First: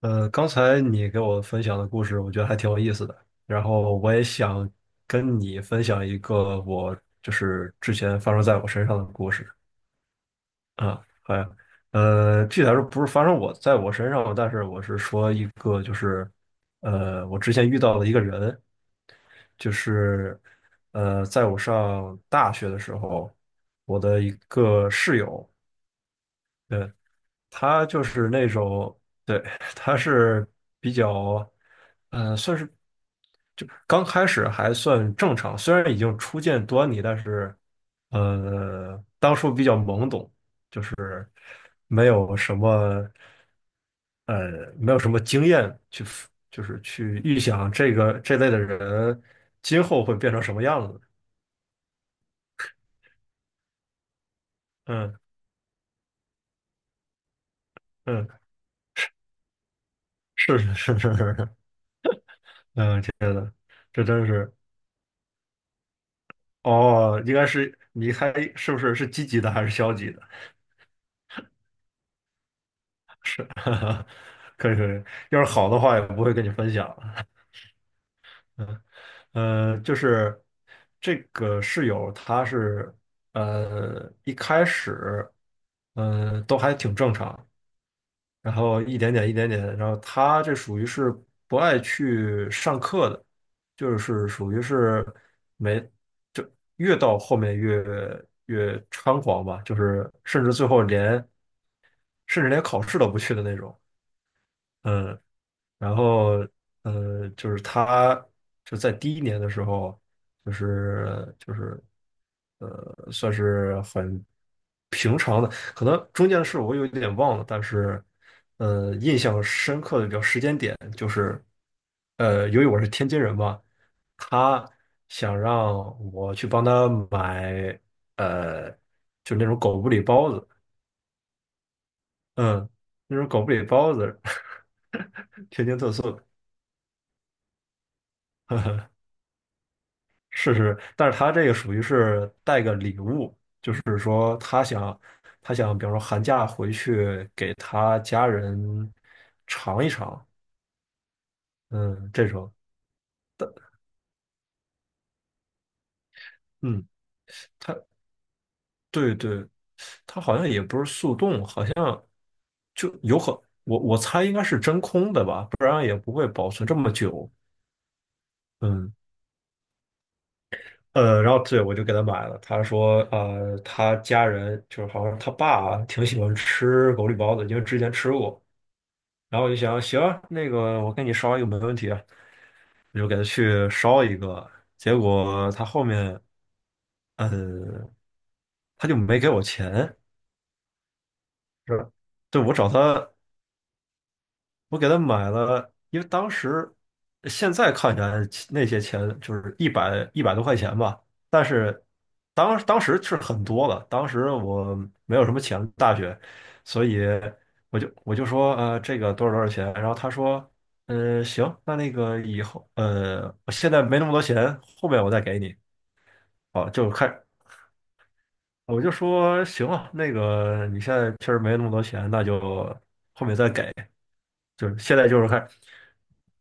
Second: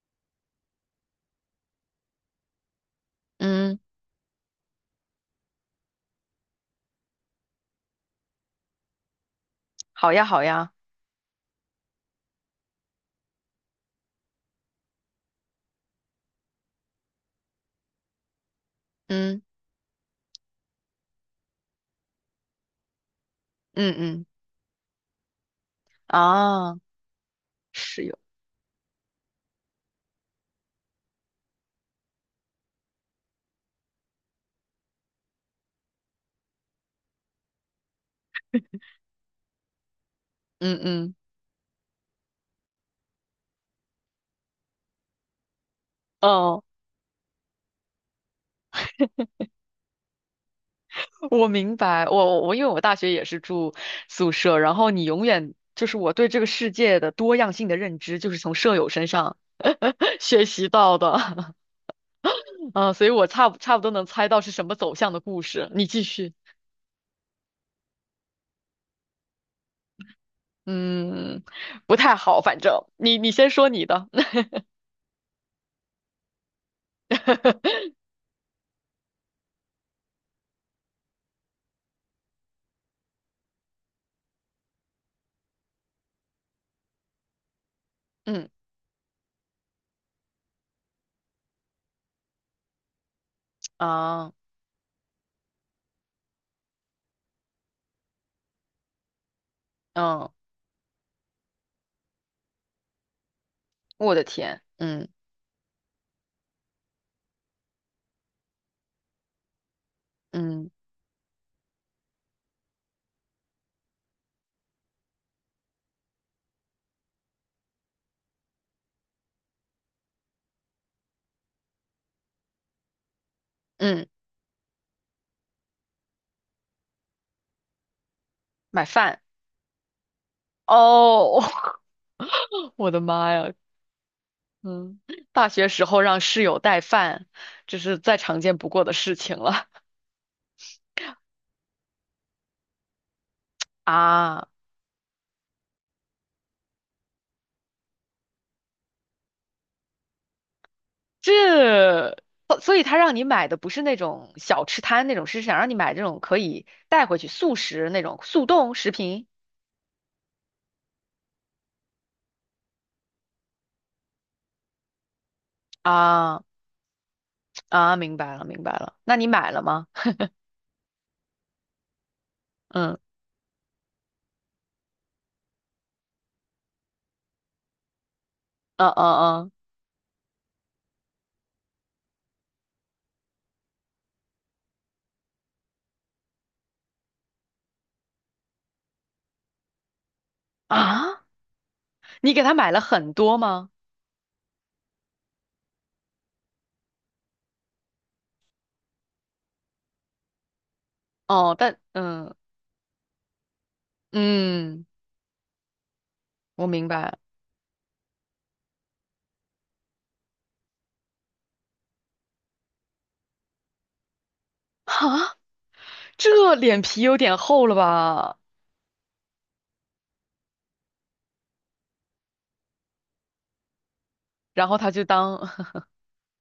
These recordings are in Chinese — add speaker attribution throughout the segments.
Speaker 1: 刚才你给我分享的故事，我觉得还挺有意思的。然
Speaker 2: 嗯。
Speaker 1: 后我也想跟你分享一个我就是之前发生在我身上的故事。
Speaker 2: 好呀，好呀。
Speaker 1: 啊，好呀。具体来说不是发生我在我身上，但是我是说一个就是我之前遇到的一个人，
Speaker 2: 嗯
Speaker 1: 就是在我上大学的时候，
Speaker 2: 嗯
Speaker 1: 我的
Speaker 2: 嗯。
Speaker 1: 一个室友。
Speaker 2: 啊，
Speaker 1: 呃他就
Speaker 2: 室友。
Speaker 1: 是那种，对，他是比较，算是就刚开始还算正常，虽然已经初见端倪，但是当初比较懵懂，
Speaker 2: 嗯嗯。
Speaker 1: 没有什么，没有什么经验去
Speaker 2: 哦，
Speaker 1: 就是去预想这个这类的人今后会变成什么样子。
Speaker 2: 我明白。我因为我大学也是住宿舍，然后你
Speaker 1: 嗯
Speaker 2: 永远就是我对这个世界的多样性的认知，
Speaker 1: 嗯，
Speaker 2: 就是从舍友身上 学
Speaker 1: 是
Speaker 2: 习
Speaker 1: 是
Speaker 2: 到
Speaker 1: 是是是，是，
Speaker 2: 的。啊，所以我差不多
Speaker 1: 这
Speaker 2: 能
Speaker 1: 真
Speaker 2: 猜到是
Speaker 1: 是。
Speaker 2: 什么走向的故事。你继续。
Speaker 1: 哦，应该是你还是不是，是积极的还是消极的？
Speaker 2: 嗯，不太好，反正你
Speaker 1: 是，
Speaker 2: 先说你的。
Speaker 1: 可以可以，要是好的话也不会跟你分享。嗯，就是这个室友，他是一开始，嗯，都还挺正常，
Speaker 2: 嗯。
Speaker 1: 然后一点点一点点，然后他这属于是不爱去上课的，就是
Speaker 2: 啊。
Speaker 1: 属于是没，就越到后面越猖狂吧，就是
Speaker 2: 嗯。嗯，
Speaker 1: 甚至最后连甚至连考试都不去的那种。
Speaker 2: 我的天。嗯
Speaker 1: 嗯。然后就是他就在第一年的时候，就
Speaker 2: 嗯
Speaker 1: 是就是算是很平常的，可能中间的事我有点忘了，但是印象深刻的比较时间点就是，由于我是天津人嘛，
Speaker 2: 嗯。
Speaker 1: 他想让我去帮他买呃，
Speaker 2: 买饭。
Speaker 1: 就那种狗不理包子。
Speaker 2: 哦。
Speaker 1: 嗯，
Speaker 2: 我的
Speaker 1: 那种
Speaker 2: 妈
Speaker 1: 狗不
Speaker 2: 呀。
Speaker 1: 理包子，
Speaker 2: 嗯。大
Speaker 1: 天
Speaker 2: 学
Speaker 1: 津
Speaker 2: 时
Speaker 1: 特
Speaker 2: 候让
Speaker 1: 色。
Speaker 2: 室友带饭，这是再常见不过的 事情了。
Speaker 1: 是是，但是他这个属于是带个礼物，就是 说
Speaker 2: 啊。
Speaker 1: 他想，比方说寒假回去给他家人尝一尝。
Speaker 2: 这，
Speaker 1: 嗯，这种。
Speaker 2: 哦，所以他让你买
Speaker 1: 但
Speaker 2: 的不是那种小吃摊那种，是想让你买这种可以
Speaker 1: 嗯，
Speaker 2: 带回去速
Speaker 1: 他，
Speaker 2: 食那种速冻食
Speaker 1: 对
Speaker 2: 品
Speaker 1: 对，他好像也不是速冻，好像就有可，我猜应该是真空的吧，不然也不会
Speaker 2: 啊。
Speaker 1: 保存这么久。
Speaker 2: 啊，明白了明白
Speaker 1: 嗯。
Speaker 2: 了。那你买了吗？
Speaker 1: 然后对，我就给他买了。他说，
Speaker 2: 嗯
Speaker 1: 他家人就是好像他爸啊挺喜欢吃狗不包子，因为之前吃过。
Speaker 2: 嗯
Speaker 1: 然
Speaker 2: 嗯
Speaker 1: 后我
Speaker 2: 嗯。
Speaker 1: 就想，行啊，那个我给你烧一个没问题啊，我就给他去烧一个。结果他后面，嗯，他就没给我钱。
Speaker 2: 啊，
Speaker 1: 是吧？
Speaker 2: 你给
Speaker 1: 对，我
Speaker 2: 他
Speaker 1: 找
Speaker 2: 买了
Speaker 1: 他，
Speaker 2: 很多吗？
Speaker 1: 我给他买了，因为当时现在看起来那些钱就是一百一百多块钱吧，但
Speaker 2: 哦。但
Speaker 1: 是当时是很多了，当时我
Speaker 2: 嗯，
Speaker 1: 没有什么钱，大学，
Speaker 2: 我
Speaker 1: 所
Speaker 2: 明
Speaker 1: 以
Speaker 2: 白。
Speaker 1: 我就说这个多少多少钱，然后他说行，那个以后我现在没那么多钱，后面我再
Speaker 2: 哈，
Speaker 1: 给你。
Speaker 2: 这
Speaker 1: 哦
Speaker 2: 脸
Speaker 1: 就
Speaker 2: 皮
Speaker 1: 开
Speaker 2: 有点厚了吧？
Speaker 1: 我就说行了，那个你现在确实没那么多钱，那就后面再给。就
Speaker 2: 然后
Speaker 1: 是
Speaker 2: 他
Speaker 1: 现
Speaker 2: 就
Speaker 1: 在就是
Speaker 2: 当
Speaker 1: 看，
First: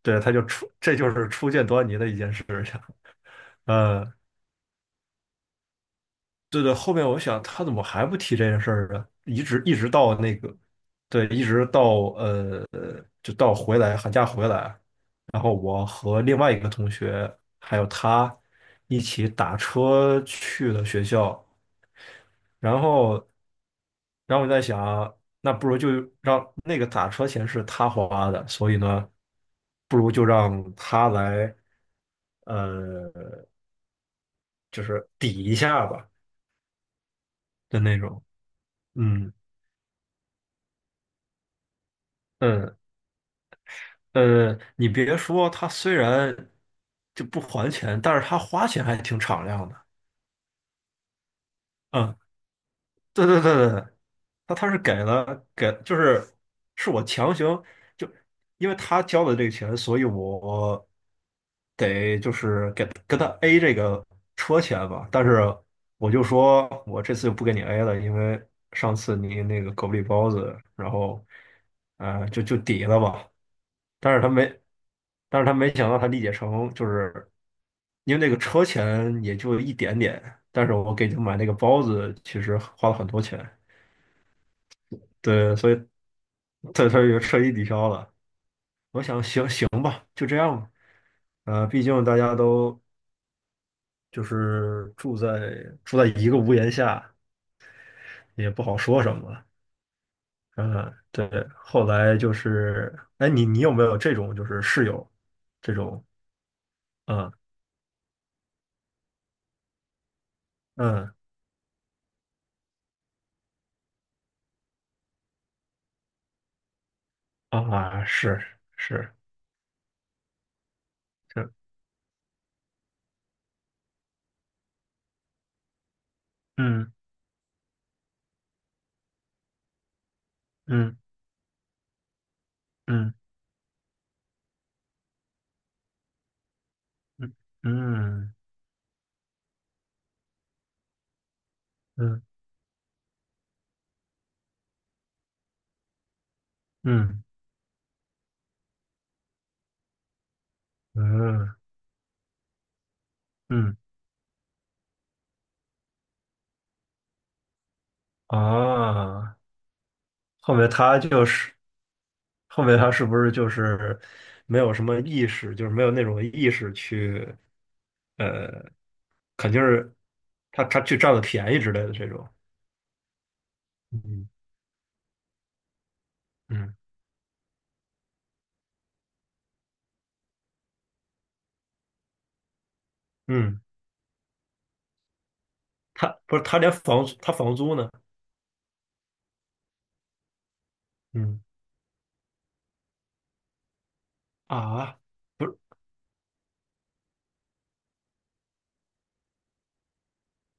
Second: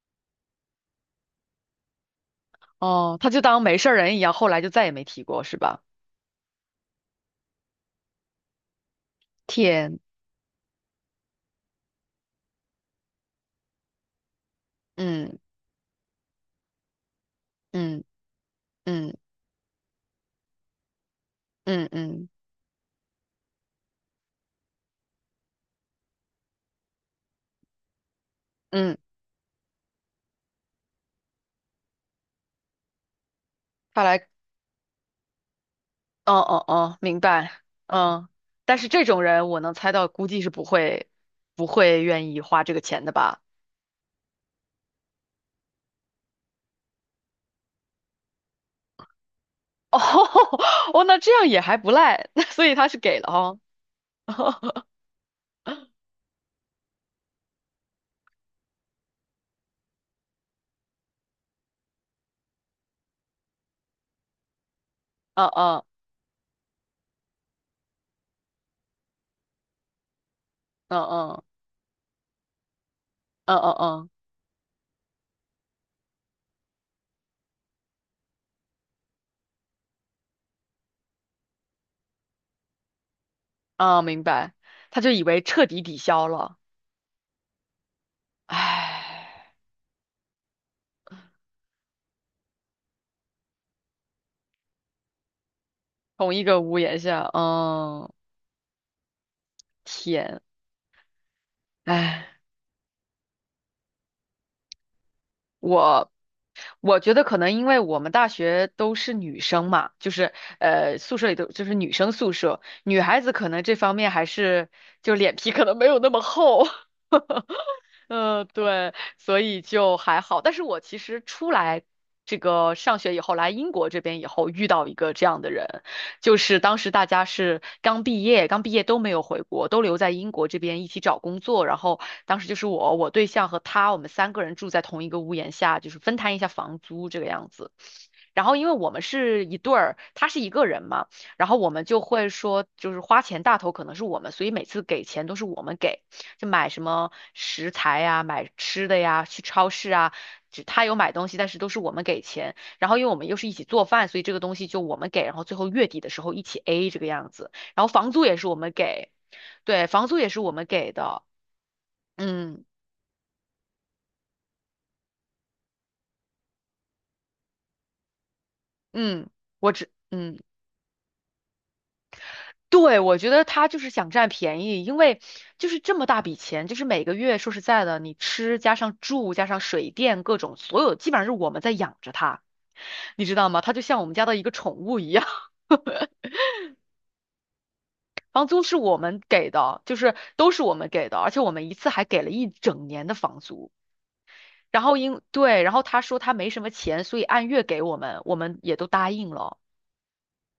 Speaker 1: 对，他就初，这就是初见端倪的一件事 情。
Speaker 2: 哦，他就当没事儿
Speaker 1: 呃，
Speaker 2: 人一样，后来就再也没提过，是吧？
Speaker 1: 对对，后面我想他怎么还不提这件事儿呢？一直一直
Speaker 2: 天。
Speaker 1: 到那个，对，一直到呃，就到寒假回来，
Speaker 2: 嗯
Speaker 1: 然后我和另外一个同学还有
Speaker 2: 嗯
Speaker 1: 他一
Speaker 2: 嗯
Speaker 1: 起打车去了学校，
Speaker 2: 嗯嗯
Speaker 1: 然后，然后我在想，那不如就让那个打车钱是他花的，所以
Speaker 2: 嗯。
Speaker 1: 呢，不如就让他来，呃，
Speaker 2: 看来。
Speaker 1: 就是抵一下吧
Speaker 2: 哦哦哦，明白。
Speaker 1: 的那种。
Speaker 2: 嗯，但是这种
Speaker 1: 嗯
Speaker 2: 人我能猜到，估计是不会愿意花这
Speaker 1: 嗯。
Speaker 2: 个钱的吧？
Speaker 1: 你别说，他虽然就不还钱，但是他花钱还挺敞亮的。
Speaker 2: 哦 哦，那这样也还不
Speaker 1: 嗯。
Speaker 2: 赖。所以他是给
Speaker 1: 对
Speaker 2: 了
Speaker 1: 对对
Speaker 2: 哦。
Speaker 1: 对，他是 给了，就是是我强行就，因为他交的这个钱，所以我得就是跟他 A 这个车钱吧。但
Speaker 2: 嗯
Speaker 1: 是
Speaker 2: 嗯
Speaker 1: 我就说我这次就不给你 A 了，因为上次你那个狗不理包子，然
Speaker 2: 嗯
Speaker 1: 后
Speaker 2: 嗯
Speaker 1: 就抵了吧。
Speaker 2: 嗯嗯嗯
Speaker 1: 但是他没，但是他没想到他理解成就是。因为那个车钱也就一点点，但是我给你买那个包子，其实花了很多钱。
Speaker 2: 嗯。明白，他就以为
Speaker 1: 对，
Speaker 2: 彻
Speaker 1: 所以
Speaker 2: 底抵消了。
Speaker 1: 对，他就彻底抵消了。我想，行
Speaker 2: 唉。
Speaker 1: 行吧，就这样吧。毕竟大家都就是住在一
Speaker 2: 同
Speaker 1: 个
Speaker 2: 一
Speaker 1: 屋
Speaker 2: 个
Speaker 1: 檐
Speaker 2: 屋檐
Speaker 1: 下，
Speaker 2: 下，嗯。
Speaker 1: 也不好说什么了。
Speaker 2: 天。
Speaker 1: 嗯，对。后来
Speaker 2: 哎，
Speaker 1: 就是，哎，你有没有这种就是室友这种？
Speaker 2: 我我觉得
Speaker 1: 嗯
Speaker 2: 可能因为我们大学都是女生嘛，就是
Speaker 1: 嗯，
Speaker 2: 宿舍里都就是女生宿舍，女孩子可能这方面还是就脸皮可能没有那么厚。
Speaker 1: 啊，是，
Speaker 2: 嗯，对，
Speaker 1: 是。
Speaker 2: 所以就还好。但是我其实
Speaker 1: 这
Speaker 2: 出来这个上学以后，来英国这边以后，遇到一个这样的人，就是当时
Speaker 1: 嗯
Speaker 2: 大家是刚毕业，刚毕业都没有回国，都留在英国这边一
Speaker 1: 嗯
Speaker 2: 起找工作。然后当时就是我
Speaker 1: 嗯
Speaker 2: 对象和他，我们三个人住在同一个屋檐下，就是分摊一下房租这个
Speaker 1: 嗯
Speaker 2: 样
Speaker 1: 嗯。
Speaker 2: 子。
Speaker 1: 嗯
Speaker 2: 然后因为我们是一对儿，他是一个人嘛，然后我们就
Speaker 1: 嗯
Speaker 2: 会说，就是花钱大头可能是我们，所以每次给钱都是我们给。就买什么
Speaker 1: 嗯
Speaker 2: 食材呀、买吃的呀，去超市啊，只他有买东西，但是
Speaker 1: 嗯
Speaker 2: 都是我们给钱。然后因为我们又是一起
Speaker 1: 嗯，
Speaker 2: 做饭，所以这个东西就我们给，然后最后月底的时候一起 A 这个样子。然后房租也是我们给，
Speaker 1: 啊，
Speaker 2: 对，房租也是我
Speaker 1: 后
Speaker 2: 们
Speaker 1: 面
Speaker 2: 给
Speaker 1: 他
Speaker 2: 的。
Speaker 1: 就是，
Speaker 2: 嗯
Speaker 1: 后面他是不是就是没有什么意识，就是没有那种意识去呃，
Speaker 2: 嗯，
Speaker 1: 肯定
Speaker 2: 我只
Speaker 1: 是
Speaker 2: 嗯。
Speaker 1: 他去占了便宜之类的这种。
Speaker 2: 对，我觉得他就是想占
Speaker 1: 嗯
Speaker 2: 便宜，因为就是这么大笔钱，
Speaker 1: 嗯
Speaker 2: 就是每个月说实在的，你吃加上住加上水电各种，所有基本上是我们在养着他，你知道吗？
Speaker 1: 嗯。
Speaker 2: 他就像我们家的一个宠物一样。
Speaker 1: 他不是，他连房租，他房租呢？
Speaker 2: 房租是我们给的，就是都是我们给的，而且
Speaker 1: 嗯，
Speaker 2: 我们一次还给了一整年的房租。然后
Speaker 1: 啊，
Speaker 2: 因，
Speaker 1: 不是，
Speaker 2: 对，然后他说他没什么钱，所以按月给我们，我们也都答应了。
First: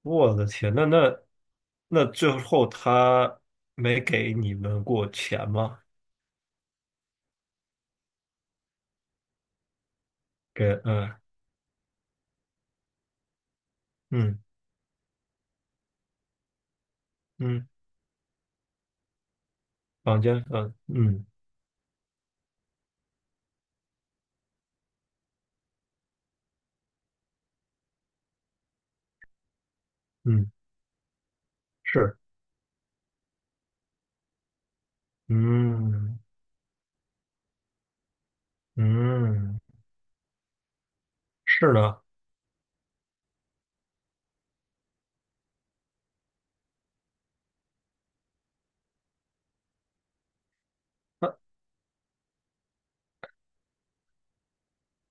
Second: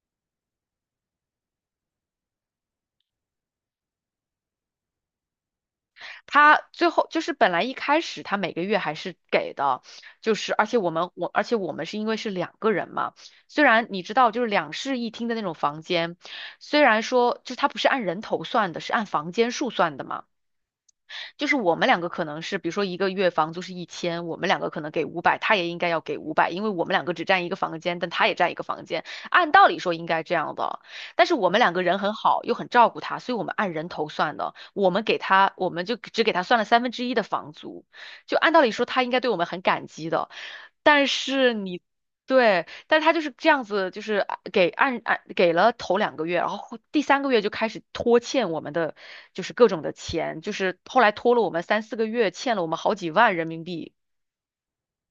Speaker 1: 我的天，那那最后他没给你们过钱吗？
Speaker 2: 他最后就是本来一开始他每个月还是给的，就是
Speaker 1: 给，嗯
Speaker 2: 而且我们是因为是两个人嘛，虽然你知道
Speaker 1: 嗯
Speaker 2: 就是两室一厅的那种房间，虽然说就是
Speaker 1: 嗯，
Speaker 2: 它不是按人头算的，是按房间数算的
Speaker 1: 房
Speaker 2: 嘛。
Speaker 1: 间，嗯嗯。
Speaker 2: 就是我们两个可能是，比如说一个月房租是1000，我们两个可能给五百，他也应该要给五百，因为我们两个只占一个房间，但他也占一个房间，按道理说应该这
Speaker 1: 嗯，
Speaker 2: 样的。但是我们两个人很
Speaker 1: 是，
Speaker 2: 好，又很照顾他，所以我们按人头算的，我们给他，我们就
Speaker 1: 嗯
Speaker 2: 只给他算了三分之一的房租，就按道理说他应该对我们
Speaker 1: 嗯，
Speaker 2: 很感激的，但是
Speaker 1: 是
Speaker 2: 你。
Speaker 1: 的。
Speaker 2: 对，但他就是这样子，就是啊给按给了头两个月，然后第三个月就开始拖欠我们的，就是各种的钱，就是后来拖
Speaker 1: 那
Speaker 2: 了我们三四个月，欠了我们好几万人民币。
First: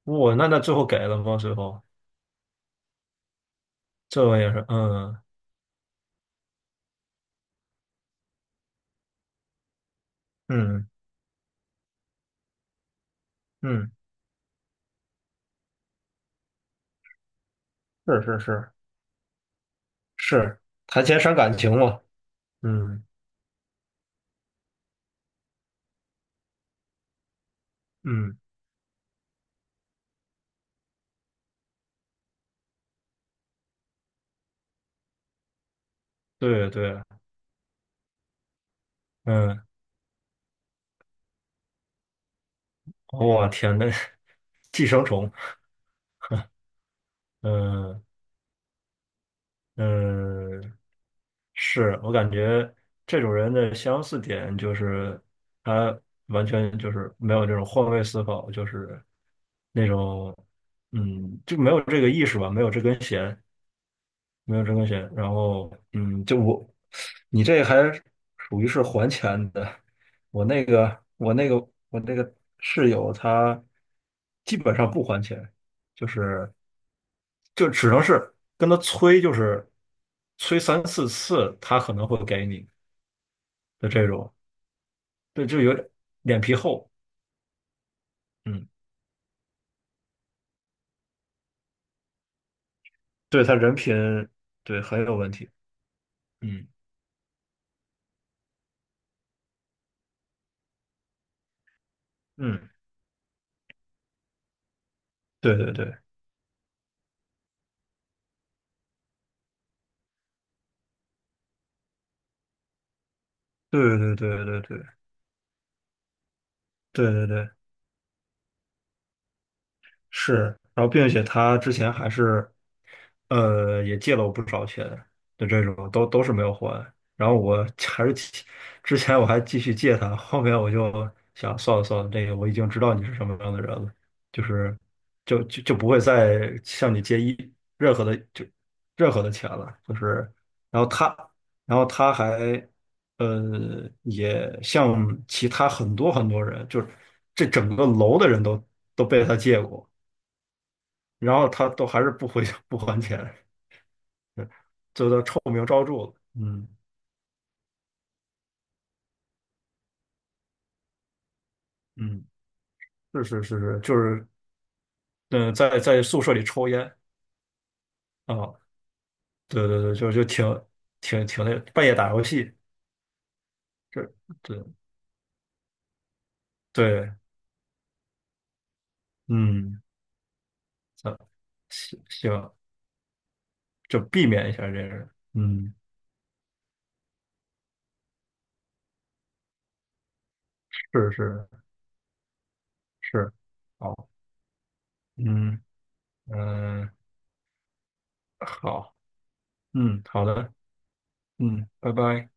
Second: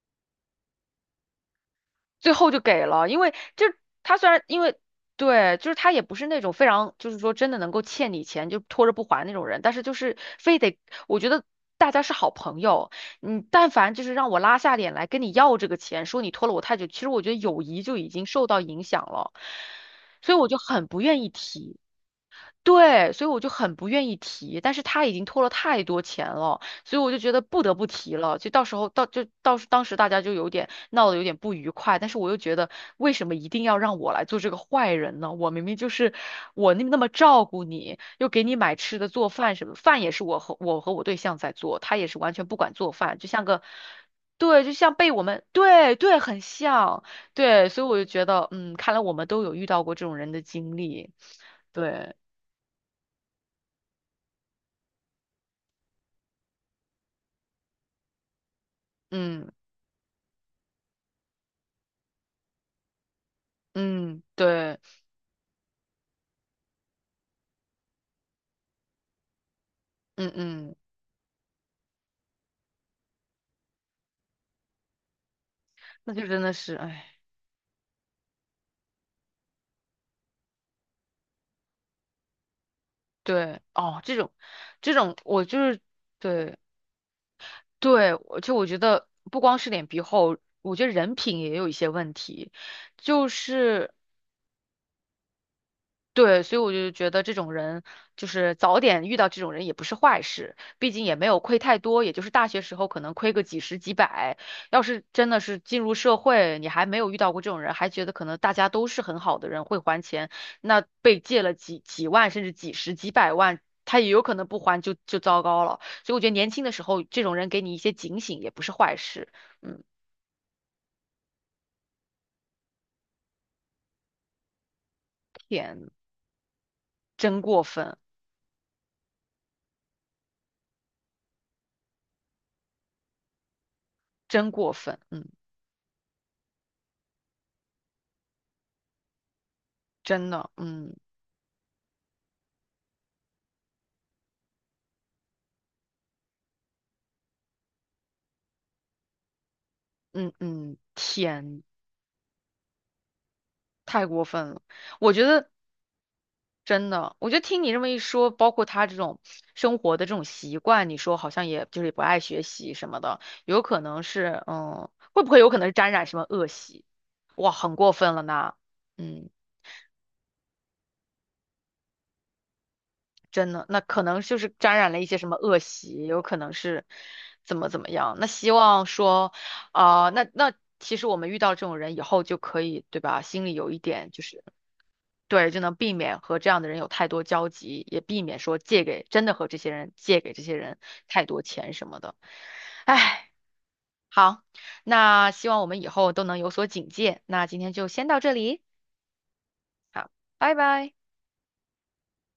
Speaker 1: 我那那最后给了吗？最后
Speaker 2: 最后就给了，因为就是他
Speaker 1: 这
Speaker 2: 虽
Speaker 1: 后
Speaker 2: 然
Speaker 1: 也
Speaker 2: 因
Speaker 1: 是，
Speaker 2: 为
Speaker 1: 嗯。
Speaker 2: 对，就是他也不是那种非常就是说真的能够欠你钱就拖着不还那种人，但是就是非得
Speaker 1: 嗯
Speaker 2: 我觉得大家是好朋友，你但
Speaker 1: 嗯，
Speaker 2: 凡就是让我拉下脸来跟你要这个钱，说你拖了我太久，其实我觉得友谊就已
Speaker 1: 是
Speaker 2: 经
Speaker 1: 是
Speaker 2: 受到
Speaker 1: 是
Speaker 2: 影响了，所以我就
Speaker 1: 是，
Speaker 2: 很不
Speaker 1: 谈钱
Speaker 2: 愿意
Speaker 1: 伤感
Speaker 2: 提。
Speaker 1: 情嘛。嗯
Speaker 2: 对，所以我就很不愿意提，但是他已经拖了太多钱了，所以我就觉得不得不提了。
Speaker 1: 嗯，
Speaker 2: 就到时候到就到时当时大家就有点闹得有点不愉快，但是我又觉得为什么一定要让我来做这个坏人呢？我明明就是
Speaker 1: 对
Speaker 2: 我那那
Speaker 1: 对，
Speaker 2: 么照顾你，又给你买吃的做饭
Speaker 1: 嗯，
Speaker 2: 什么，饭也是我和我对象在做，他也是完全不管做饭，就像
Speaker 1: 我
Speaker 2: 个。
Speaker 1: 天，那，
Speaker 2: 对，就
Speaker 1: 寄
Speaker 2: 像
Speaker 1: 生
Speaker 2: 被我
Speaker 1: 虫。
Speaker 2: 们。对对，很像。对，所以我
Speaker 1: 嗯
Speaker 2: 就觉得，嗯，看来我们都有遇到过这种人的经
Speaker 1: 嗯。
Speaker 2: 历。
Speaker 1: 是我
Speaker 2: 对。
Speaker 1: 感觉这种人的相似点就是，他完全就是没有这种换位思考，就是
Speaker 2: 嗯
Speaker 1: 那种，就没有这个意识吧，没有这根弦，
Speaker 2: 嗯。
Speaker 1: 没有这
Speaker 2: 对。
Speaker 1: 根弦。然后，就我你这还属于是还钱的。
Speaker 2: 嗯
Speaker 1: 我那
Speaker 2: 嗯。
Speaker 1: 个我那个我那个室友他基本上不还钱，就
Speaker 2: 那就真
Speaker 1: 是
Speaker 2: 的是，哎，
Speaker 1: 就只能是跟他催，就是催三四次，他可能会给你。
Speaker 2: 对，
Speaker 1: 就
Speaker 2: 哦，
Speaker 1: 这
Speaker 2: 这种。
Speaker 1: 种，
Speaker 2: 这种，我
Speaker 1: 对，
Speaker 2: 就
Speaker 1: 就有
Speaker 2: 是。
Speaker 1: 点脸皮
Speaker 2: 对
Speaker 1: 厚。
Speaker 2: 对，我
Speaker 1: 嗯，
Speaker 2: 觉得不光是脸皮厚，我觉得人品也有一些问题，就
Speaker 1: 对他人
Speaker 2: 是。
Speaker 1: 品，对很有问题。
Speaker 2: 对，所以
Speaker 1: 嗯
Speaker 2: 我就觉得这种人，就是早点遇到这种人也不是坏事，毕竟也没有亏太多，也就是大学
Speaker 1: 嗯，
Speaker 2: 时候可能亏个几十几百。要是真的
Speaker 1: 对
Speaker 2: 是
Speaker 1: 对
Speaker 2: 进入
Speaker 1: 对
Speaker 2: 社会，你还没有遇到过这种人，还觉得可能大家都是很好的人，会还钱，那被借了几万甚至几十几百万，
Speaker 1: 对
Speaker 2: 他也
Speaker 1: 对
Speaker 2: 有
Speaker 1: 对
Speaker 2: 可能不
Speaker 1: 对对
Speaker 2: 还就糟糕了。所以我觉得年轻的时候，
Speaker 1: 对
Speaker 2: 这
Speaker 1: 对
Speaker 2: 种人
Speaker 1: 对，
Speaker 2: 给你一些警醒也不是坏事。嗯。
Speaker 1: 是，然后并且他之前还是，也借了我不少钱的这种，
Speaker 2: 天。
Speaker 1: 都是没有还。然后
Speaker 2: 真过
Speaker 1: 我
Speaker 2: 分。
Speaker 1: 还是继之前我还继续借他，后面我就想算了算了，这个我已经知道你是什么样的人了，就
Speaker 2: 真过
Speaker 1: 是
Speaker 2: 分。嗯。
Speaker 1: 就不会再向你借一任何的就任何的钱了。就
Speaker 2: 真
Speaker 1: 是，
Speaker 2: 的。
Speaker 1: 然后
Speaker 2: 嗯。
Speaker 1: 他，然后他还也向其他很多很多人，就是这整个楼的人都被他借过，
Speaker 2: 嗯嗯。
Speaker 1: 然后
Speaker 2: 天。
Speaker 1: 他都还是不回 不还钱，
Speaker 2: 太过分了。
Speaker 1: 就
Speaker 2: 我
Speaker 1: 都
Speaker 2: 觉
Speaker 1: 臭
Speaker 2: 得
Speaker 1: 名昭著了。嗯。
Speaker 2: 真的，我觉得听你这么一说，包括他这种生活的这种习惯，你说好像也就是不爱
Speaker 1: 嗯，
Speaker 2: 学习什么的，
Speaker 1: 是是是
Speaker 2: 有可
Speaker 1: 是，就
Speaker 2: 能
Speaker 1: 是
Speaker 2: 是，嗯，会不会有可能是
Speaker 1: 在
Speaker 2: 沾染什
Speaker 1: 宿
Speaker 2: 么
Speaker 1: 舍里
Speaker 2: 恶
Speaker 1: 抽
Speaker 2: 习？
Speaker 1: 烟。
Speaker 2: 哇，很过分了呢。
Speaker 1: 啊，
Speaker 2: 嗯。
Speaker 1: 对对对，就挺挺那半夜打游戏。
Speaker 2: 真的，那可
Speaker 1: 这
Speaker 2: 能就是
Speaker 1: 对
Speaker 2: 沾染了一些什么恶习，有可能是
Speaker 1: 对，
Speaker 2: 怎么样。那希望说，
Speaker 1: 嗯。
Speaker 2: 啊，那那其实我
Speaker 1: 啊，
Speaker 2: 们遇到这种人
Speaker 1: 行
Speaker 2: 以后就
Speaker 1: 行，
Speaker 2: 可以，对吧？心里有一
Speaker 1: 就
Speaker 2: 点就
Speaker 1: 避
Speaker 2: 是，
Speaker 1: 免一下这个，
Speaker 2: 对，就
Speaker 1: 嗯，
Speaker 2: 能避免和这样的人有太多交集，也避免说借给真的和这些人借给这些人
Speaker 1: 是
Speaker 2: 太多
Speaker 1: 是
Speaker 2: 钱什么的。唉。
Speaker 1: 是，好，
Speaker 2: 好。那希望
Speaker 1: 嗯
Speaker 2: 我们以后都能有所
Speaker 1: 嗯、
Speaker 2: 警
Speaker 1: 呃
Speaker 2: 戒。那今天就先到这里。
Speaker 1: 好，嗯，
Speaker 2: 好。
Speaker 1: 好的。
Speaker 2: 拜拜。
Speaker 1: 嗯，拜拜。